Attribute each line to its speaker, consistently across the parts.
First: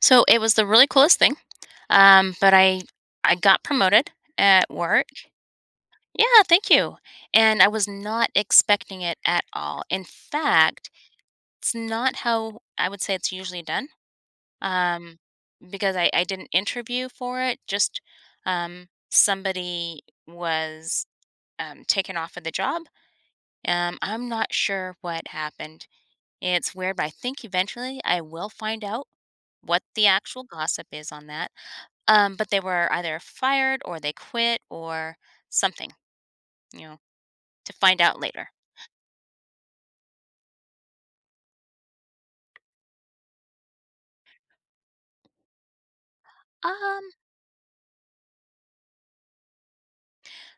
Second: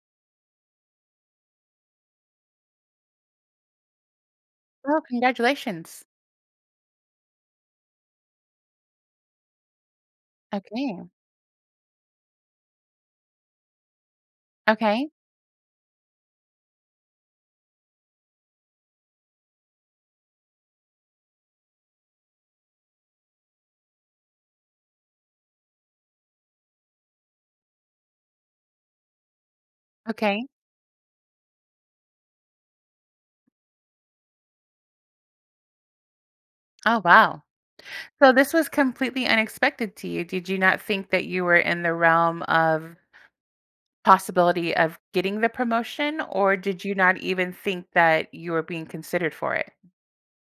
Speaker 1: So it was the really coolest thing. But I got promoted at
Speaker 2: Oh,
Speaker 1: work.
Speaker 2: congratulations.
Speaker 1: Yeah, thank you. And I was not expecting it at all. In fact,
Speaker 2: Okay.
Speaker 1: it's not how I would say it's usually done.
Speaker 2: Okay.
Speaker 1: Um, because I didn't interview for it. Just somebody was taken off of the job. I'm not sure what happened. It's weird, but I think eventually I will find out what the actual
Speaker 2: Okay.
Speaker 1: gossip is on that. But they were either fired or they quit or something, you know,
Speaker 2: Oh, wow.
Speaker 1: to find out
Speaker 2: So
Speaker 1: later.
Speaker 2: this was completely unexpected to you. Did you not think that you were in the realm of possibility of getting the promotion, or did you
Speaker 1: Um,
Speaker 2: not even think that you were being considered for it?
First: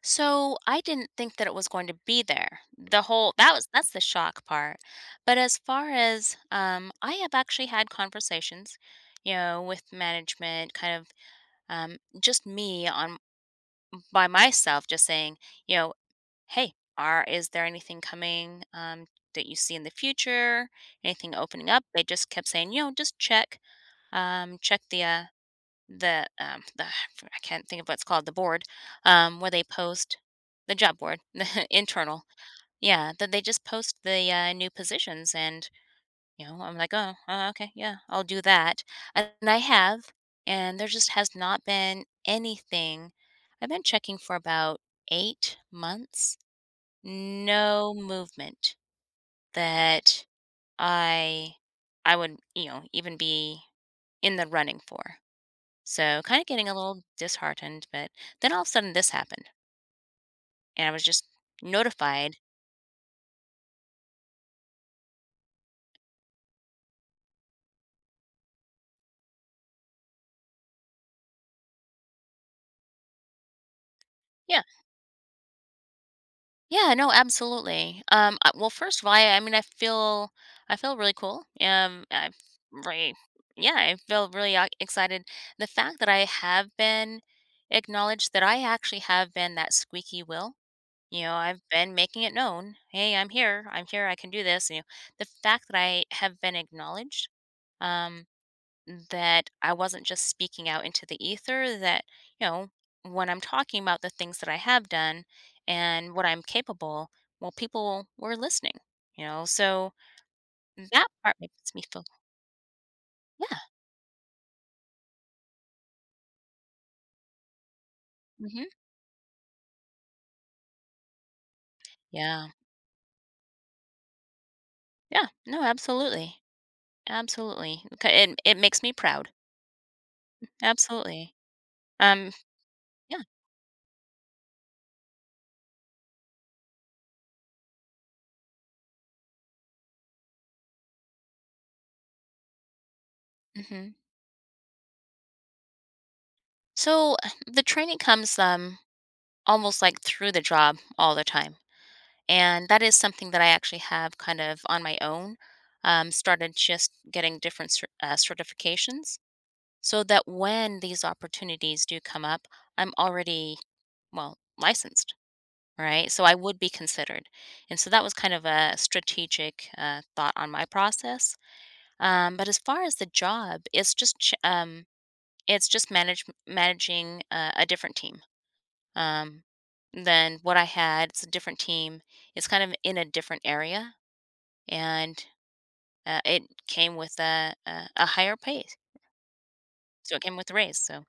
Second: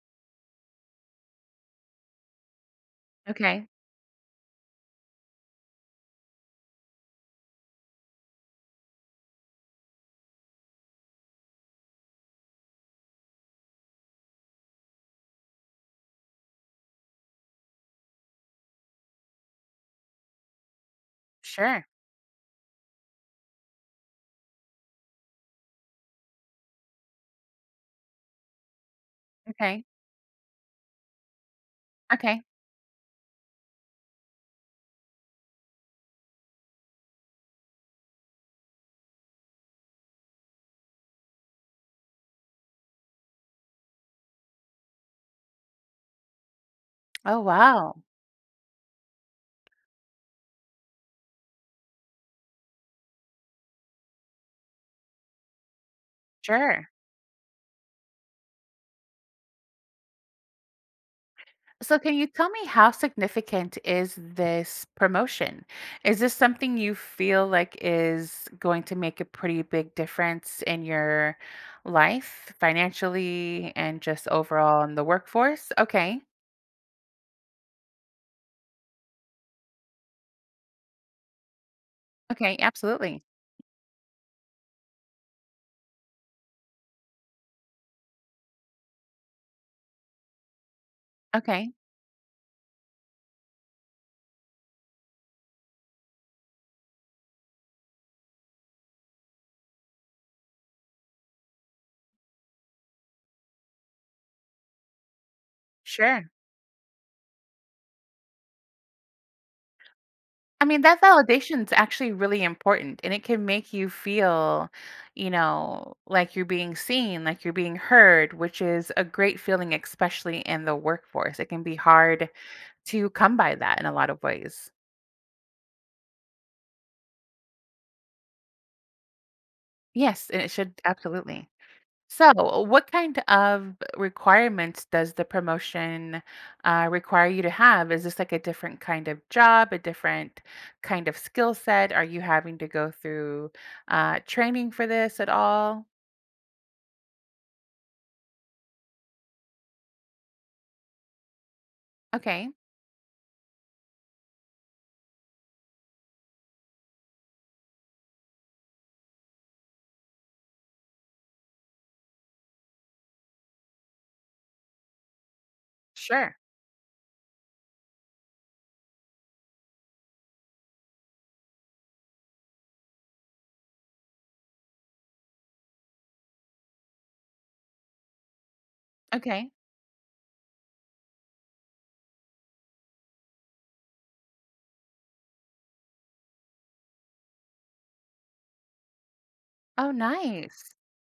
Speaker 1: so I didn't think that it was going to be there. The whole that
Speaker 2: Okay.
Speaker 1: was that's the shock part. But as far as I have actually had conversations, with management, kind of just me on by myself, just saying, you know, hey, are is there anything coming that you see in the future? Anything opening up?
Speaker 2: Sure.
Speaker 1: They just kept saying, just check. Check the the the I can't think of what's called the board where they
Speaker 2: Okay.
Speaker 1: post the job board, the internal.
Speaker 2: Okay.
Speaker 1: Yeah, that they just post the new positions, and I'm like, oh, okay, yeah, I'll do that, and I have, and there just has not been anything. I've been checking for about 8 months,
Speaker 2: Oh,
Speaker 1: no
Speaker 2: wow.
Speaker 1: movement that I I would even be in the running for. So, kind of getting a
Speaker 2: Sure.
Speaker 1: little disheartened, but then all of a sudden this happened, and I was just
Speaker 2: So, can you
Speaker 1: notified.
Speaker 2: tell me how significant is this promotion? Is this something you feel like is going to make a pretty big difference in your life financially and just
Speaker 1: Yeah,
Speaker 2: overall in the workforce? Okay.
Speaker 1: yeah, no, absolutely. Well, first of all, I mean, I feel really cool.
Speaker 2: Okay.
Speaker 1: Really,
Speaker 2: Absolutely.
Speaker 1: yeah, I feel really excited. The fact that I have been acknowledged, that I actually have been that squeaky wheel. I've
Speaker 2: Okay.
Speaker 1: been making it known. Hey, I'm here. I'm here. I can do this. The fact that I have been acknowledged. Um, that I wasn't just speaking out into the ether, that, you know, when I'm talking about the things that I have done and what
Speaker 2: Sure.
Speaker 1: I'm capable, well, people were listening, you know? So
Speaker 2: I mean, that
Speaker 1: that part
Speaker 2: validation is
Speaker 1: makes me feel,
Speaker 2: actually really important and it can
Speaker 1: yeah.
Speaker 2: make you feel, you know, like you're being seen, like you're being heard, which
Speaker 1: Hmm.
Speaker 2: is a great feeling, especially in the workforce. It can be hard
Speaker 1: Yeah.
Speaker 2: to come by that in a lot of ways.
Speaker 1: Yeah. No, absolutely. Absolutely. It makes me proud.
Speaker 2: Yes, and it should
Speaker 1: Absolutely.
Speaker 2: absolutely.
Speaker 1: Um,
Speaker 2: So, what kind
Speaker 1: yeah.
Speaker 2: of requirements does the promotion require you to have? Is this like a different kind of job, a different kind of skill set? Are you having to go through
Speaker 1: Hmm.
Speaker 2: training for this at all?
Speaker 1: So the training comes almost like through the job all the time.
Speaker 2: Okay,
Speaker 1: And that is something that I actually have kind of on my own, started just getting different certifications so that when these opportunities do come up, I'm already, well, licensed, right? So I
Speaker 2: sure.
Speaker 1: would be considered. And so that was kind of a strategic thought on my process. But as far as the job, it's just it's just managing a different team um,
Speaker 2: Okay.
Speaker 1: than what I had. It's a different team. It's kind of in a different area and, it came with a higher pay,
Speaker 2: Oh,
Speaker 1: so it came with a
Speaker 2: nice.
Speaker 1: raise, so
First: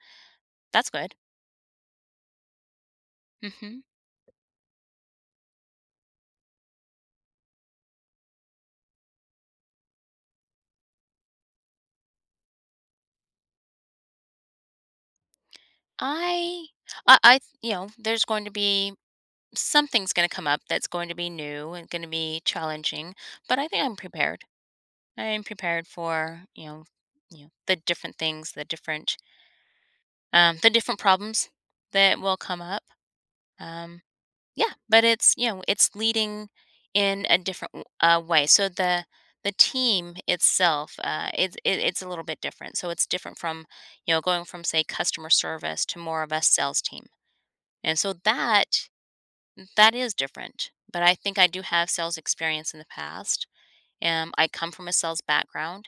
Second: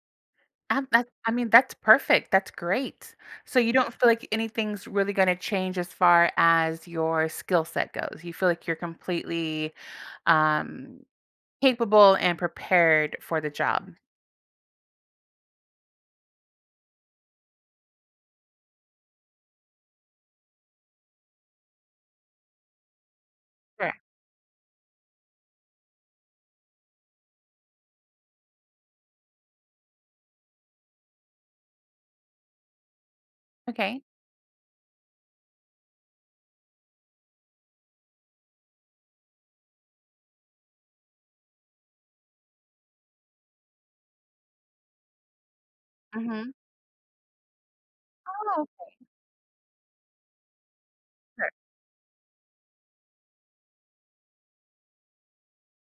Speaker 1: that's
Speaker 2: That
Speaker 1: good.
Speaker 2: I mean, that's perfect, that's great. So you
Speaker 1: Mhm.
Speaker 2: don't feel like anything's really gonna change as far as your skill set goes? You feel like you're completely, um, capable and prepared for the job?
Speaker 1: I I There's going to be something's gonna come up that's going to be new and gonna be challenging, but I think
Speaker 2: Sure.
Speaker 1: I'm prepared. I am prepared for, the different things, the different problems that will come up, um
Speaker 2: Okay.
Speaker 1: Yeah, but it's leading in a different way. So the team itself, it's a little bit different. So it's different from, going from say customer service to more of a
Speaker 2: Mhm.
Speaker 1: sales team. And so
Speaker 2: Oh,
Speaker 1: that is different. But I think I
Speaker 2: sure.
Speaker 1: do have sales experience in the past. I come from a sales background,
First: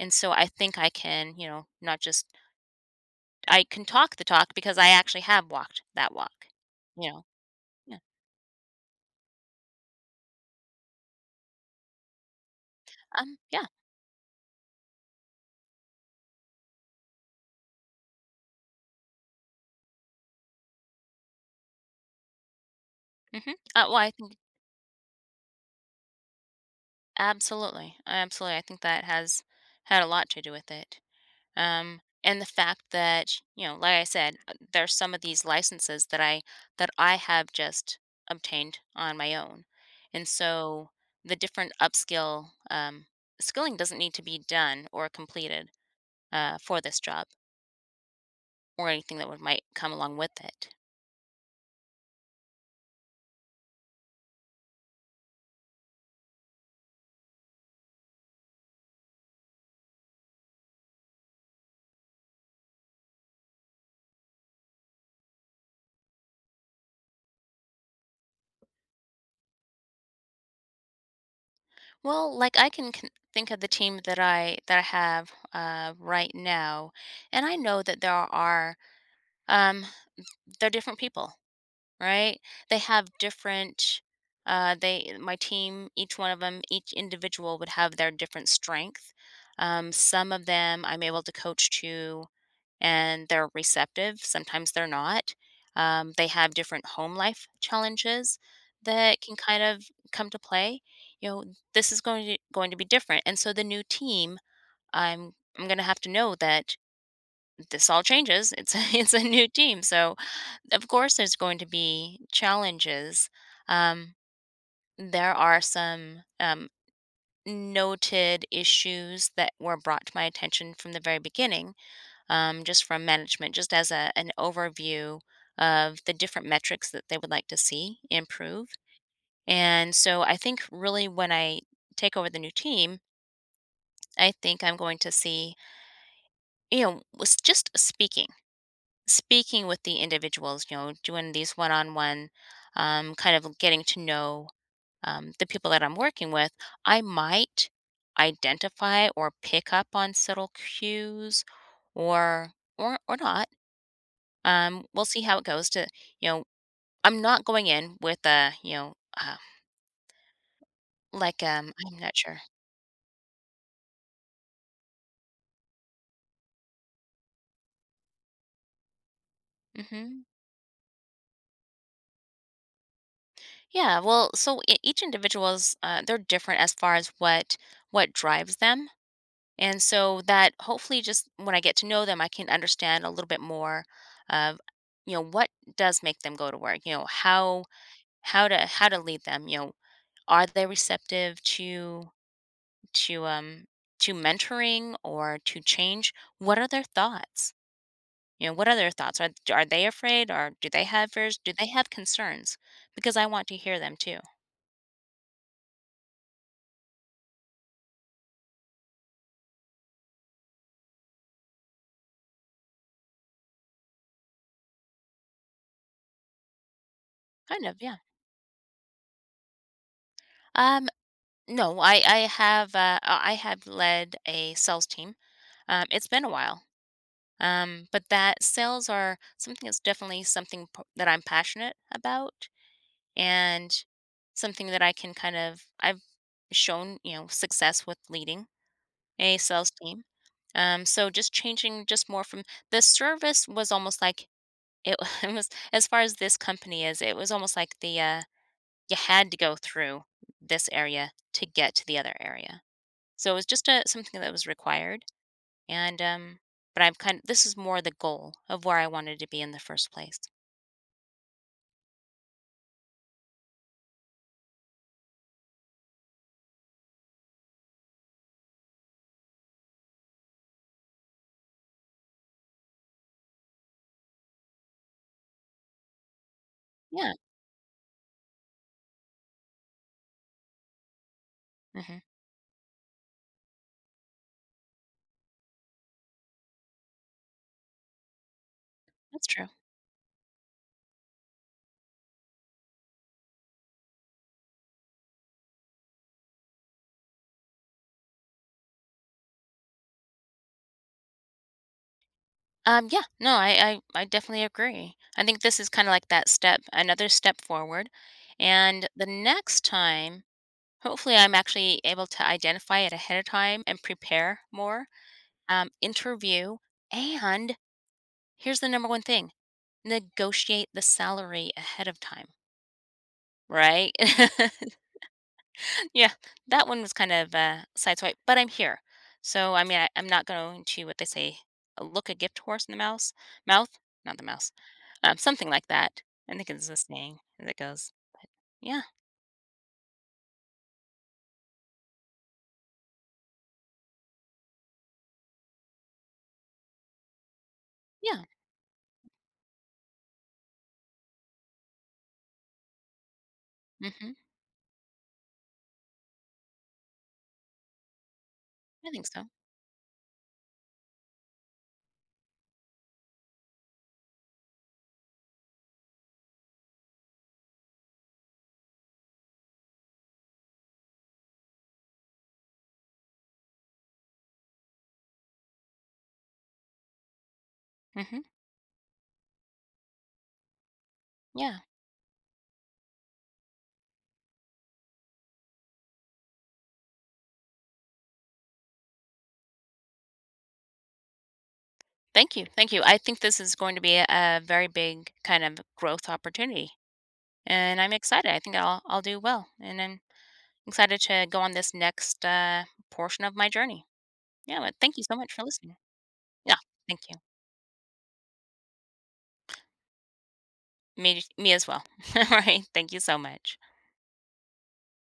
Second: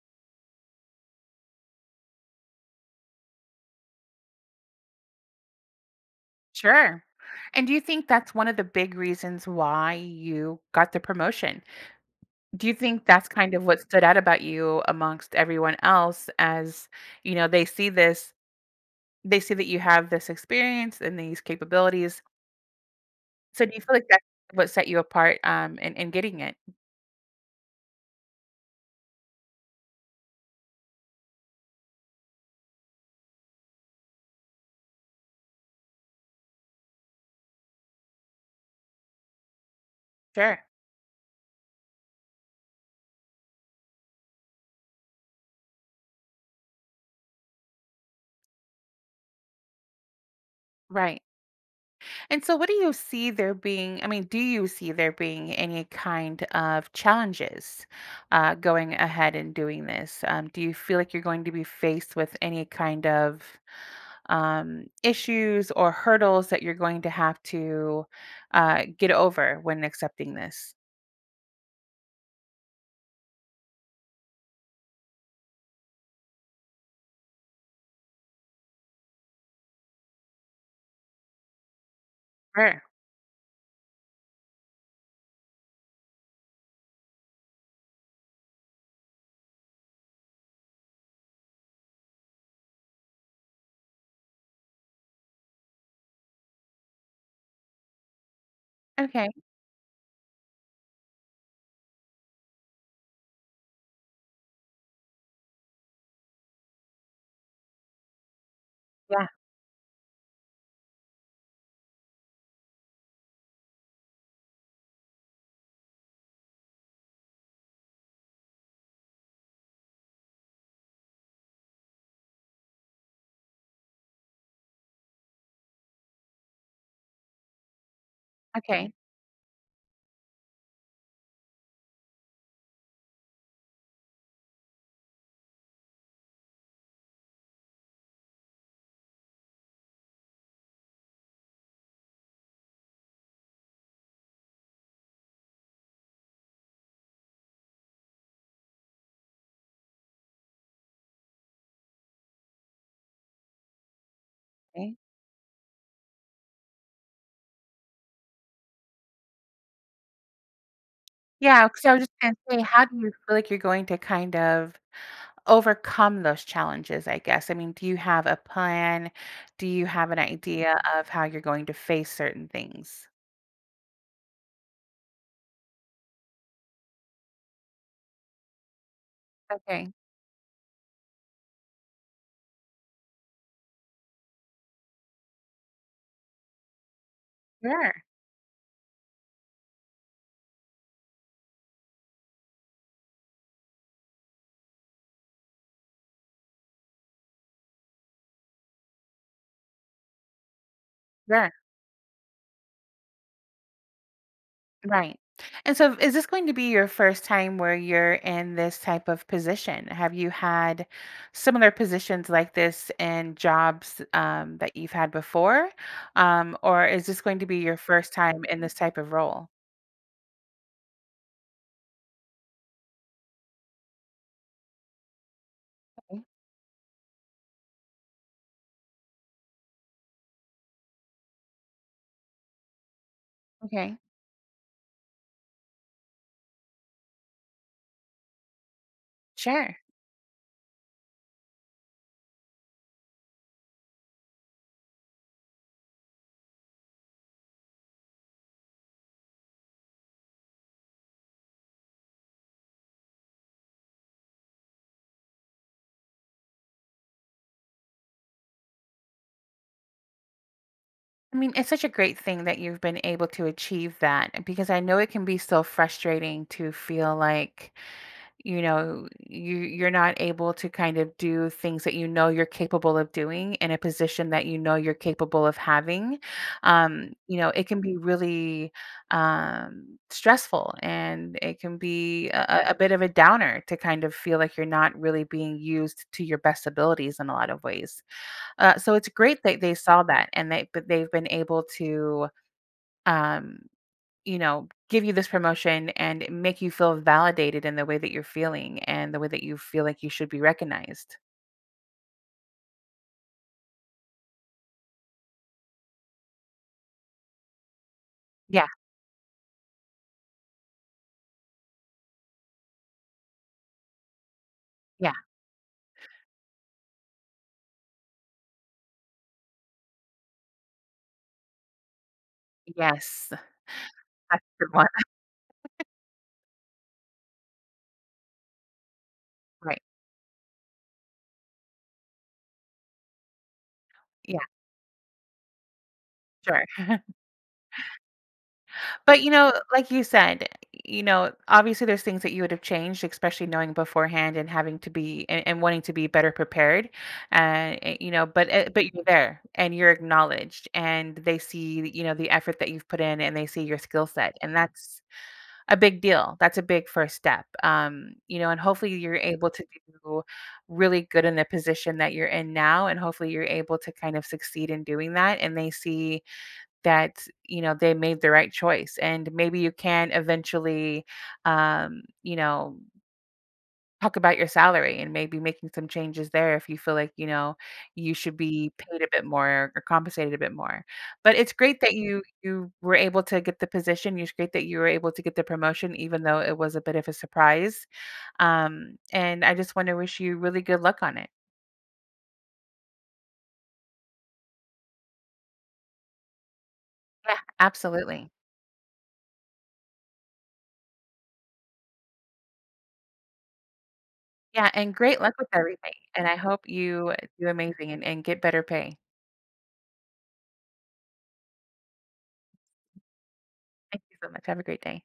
Speaker 1: and so I think I can, you know, not just I can talk the talk because I actually have walked that walk.
Speaker 2: Sure.
Speaker 1: You know,
Speaker 2: And do you
Speaker 1: yeah,
Speaker 2: think that's one of the big reasons why you got the promotion? Do you think that's kind of
Speaker 1: yeah.
Speaker 2: what stood out about you amongst everyone else as, you know, they see this. They see that you have this experience and these capabilities.
Speaker 1: Hmm.
Speaker 2: So do you
Speaker 1: Uh,
Speaker 2: feel
Speaker 1: well,
Speaker 2: like
Speaker 1: I
Speaker 2: that's
Speaker 1: think.
Speaker 2: what set you apart, in getting it?
Speaker 1: Absolutely. Absolutely. I think that has had a lot to do with it. And the fact that, like I said, there's some of these licenses that I have just obtained on my own. And
Speaker 2: Sure.
Speaker 1: so the different upskill skilling doesn't need to be done or completed for this job or anything that would might come along with it.
Speaker 2: Right. And so what do you see there being, I mean, do you see there being any kind of challenges, going ahead and doing this? Do you feel like you're going to be faced with any kind of, issues or hurdles that you're going to have to, get over when accepting this?
Speaker 1: Well, like I can think of the team that I have right now, and I know that there are. Um, they're different people, right? They
Speaker 2: Sure.
Speaker 1: have different they my team, each one of them, each individual would have their different strength. Some of them I'm able to coach to and they're receptive, sometimes they're not. They have different home life challenges that
Speaker 2: Okay.
Speaker 1: can kind of come to play. You know, this is going to be different. And so the new team, I'm I'm going to have to know that this all changes. It's it's a
Speaker 2: Yeah.
Speaker 1: new team, so of course there's going to be challenges. Um, there are some noted issues that were brought to my attention from the very beginning, just from management, just as an overview of the different metrics that they would like to see improve.
Speaker 2: Okay.
Speaker 1: And so I think really when I take over the new team, I think I'm going to see, you know, was just speaking. Speaking with the individuals, doing these one-on-one, kind of getting to know, the people that I'm working with, I might identify or pick up on subtle cues or or not. Um,
Speaker 2: Okay.
Speaker 1: we'll see how it goes to, you know, I'm not going in with a, uh, like,
Speaker 2: Yeah, so I
Speaker 1: I'm
Speaker 2: was
Speaker 1: not
Speaker 2: just gonna
Speaker 1: sure.
Speaker 2: say, how do you feel like you're going to kind of overcome those challenges, I guess? I mean, do you have a plan? Do you have an
Speaker 1: Mhm.
Speaker 2: idea of how you're going to face certain things?
Speaker 1: Yeah, well, so e each individual's, they're different as far as what drives them. And
Speaker 2: Okay.
Speaker 1: so that hopefully just when I get to know them, I can understand a little bit more of, what does make them go to work? You know, how
Speaker 2: Sure,
Speaker 1: how to how to lead them, are they receptive to um to mentoring or to change? What are their thoughts? What are their thoughts? Are they afraid or do they have fears?
Speaker 2: sure,
Speaker 1: Do they have concerns? Because I want to hear them too.
Speaker 2: right. And so is this going to be your first time where you're in this type of position? Have you had similar positions like this in jobs, that you've had before? Or is this going to be
Speaker 1: Kind
Speaker 2: your
Speaker 1: of, yeah.
Speaker 2: first time in this type of role?
Speaker 1: Um no, I have I have led a sales team. It's
Speaker 2: Okay,
Speaker 1: been a while. But that sales are something that's definitely something that I'm passionate about and
Speaker 2: okay,
Speaker 1: something that I can kind of, I've shown, success with leading a sales
Speaker 2: sure.
Speaker 1: team. So just changing just more from the service was almost like it, it was, as far as this company is, it was almost like you had to go through this area to get to the other area. So it was just something that was required and, but I'm This is more the goal of where I wanted to be in the first place.
Speaker 2: I mean, it's such a great thing that you've been able to achieve that, eh, because I know it can be so frustrating to feel like, you know, you're not able to kind of do things that you know you're capable of doing in a position that you know you're capable of having.
Speaker 1: Yeah,
Speaker 2: You know, it can be really stressful and it can
Speaker 1: mhm,
Speaker 2: be a bit of a downer to kind of feel like you're not really being used to your best abilities in a lot of ways. So it's
Speaker 1: that's
Speaker 2: great
Speaker 1: true.
Speaker 2: that they saw that and they, but they've been able to, um, you know, give you this promotion and make you feel validated in the way that you're feeling and the way that you feel like you should be recognized.
Speaker 1: Yeah, no, I definitely agree. I think this is kinda like that step another step forward,
Speaker 2: Yeah,
Speaker 1: and the next time, hopefully, I'm actually able to identify it ahead of time and prepare more,
Speaker 2: yeah.
Speaker 1: interview, and here's the number one thing, negotiate the salary ahead of time,
Speaker 2: Yes.
Speaker 1: right?
Speaker 2: That's a good one.
Speaker 1: Yeah, that one was kind of a sideswipe, but I'm here. So, I mean,
Speaker 2: Right.
Speaker 1: I'm not going to what they say, look a gift horse in the mouse mouth, not the
Speaker 2: Yeah,
Speaker 1: mouse, something like that. I think
Speaker 2: sure.
Speaker 1: it's a saying that goes. But yeah,
Speaker 2: But, you know, like you said, you know, obviously there's things that you would have changed, especially knowing beforehand and having to be, and wanting to be better prepared. And you
Speaker 1: yeah.
Speaker 2: know, but but you're there and you're acknowledged, and they see, you know, the effort that you've put in, and they see your skill
Speaker 1: Hmm.
Speaker 2: set, and that's a big deal. That's a big first step. You know, and
Speaker 1: I
Speaker 2: hopefully
Speaker 1: think
Speaker 2: you're
Speaker 1: so.
Speaker 2: able to do really good in the position that you're in now, and hopefully you're able to kind of succeed in doing that, and they see that, you know, they made the right choice, and maybe you can eventually, you know, talk about your salary and maybe making some changes there if you feel like, you know, you
Speaker 1: Hmm.
Speaker 2: should be paid a bit more or compensated a bit more. But it's
Speaker 1: Yeah,
Speaker 2: great that you were able to get the position. It's great that you were able to get the promotion, even though it was a bit of a surprise. And I just want to wish you really good luck on it.
Speaker 1: thank you, thank you. I think this is going to be a very big kind of growth opportunity,
Speaker 2: Yeah,
Speaker 1: and I'm
Speaker 2: absolutely.
Speaker 1: excited. I think I'll do well, and I'm excited to go on this next portion of my journey. Yeah,
Speaker 2: Yeah,
Speaker 1: but
Speaker 2: and
Speaker 1: thank you so
Speaker 2: great
Speaker 1: much
Speaker 2: luck
Speaker 1: for
Speaker 2: with
Speaker 1: listening.
Speaker 2: everything, and I
Speaker 1: Yeah,
Speaker 2: hope
Speaker 1: thank
Speaker 2: you
Speaker 1: you.
Speaker 2: do amazing, and get better pay.
Speaker 1: Me as well. Alright, thank you so much.
Speaker 2: Thank you so much. Have a great day.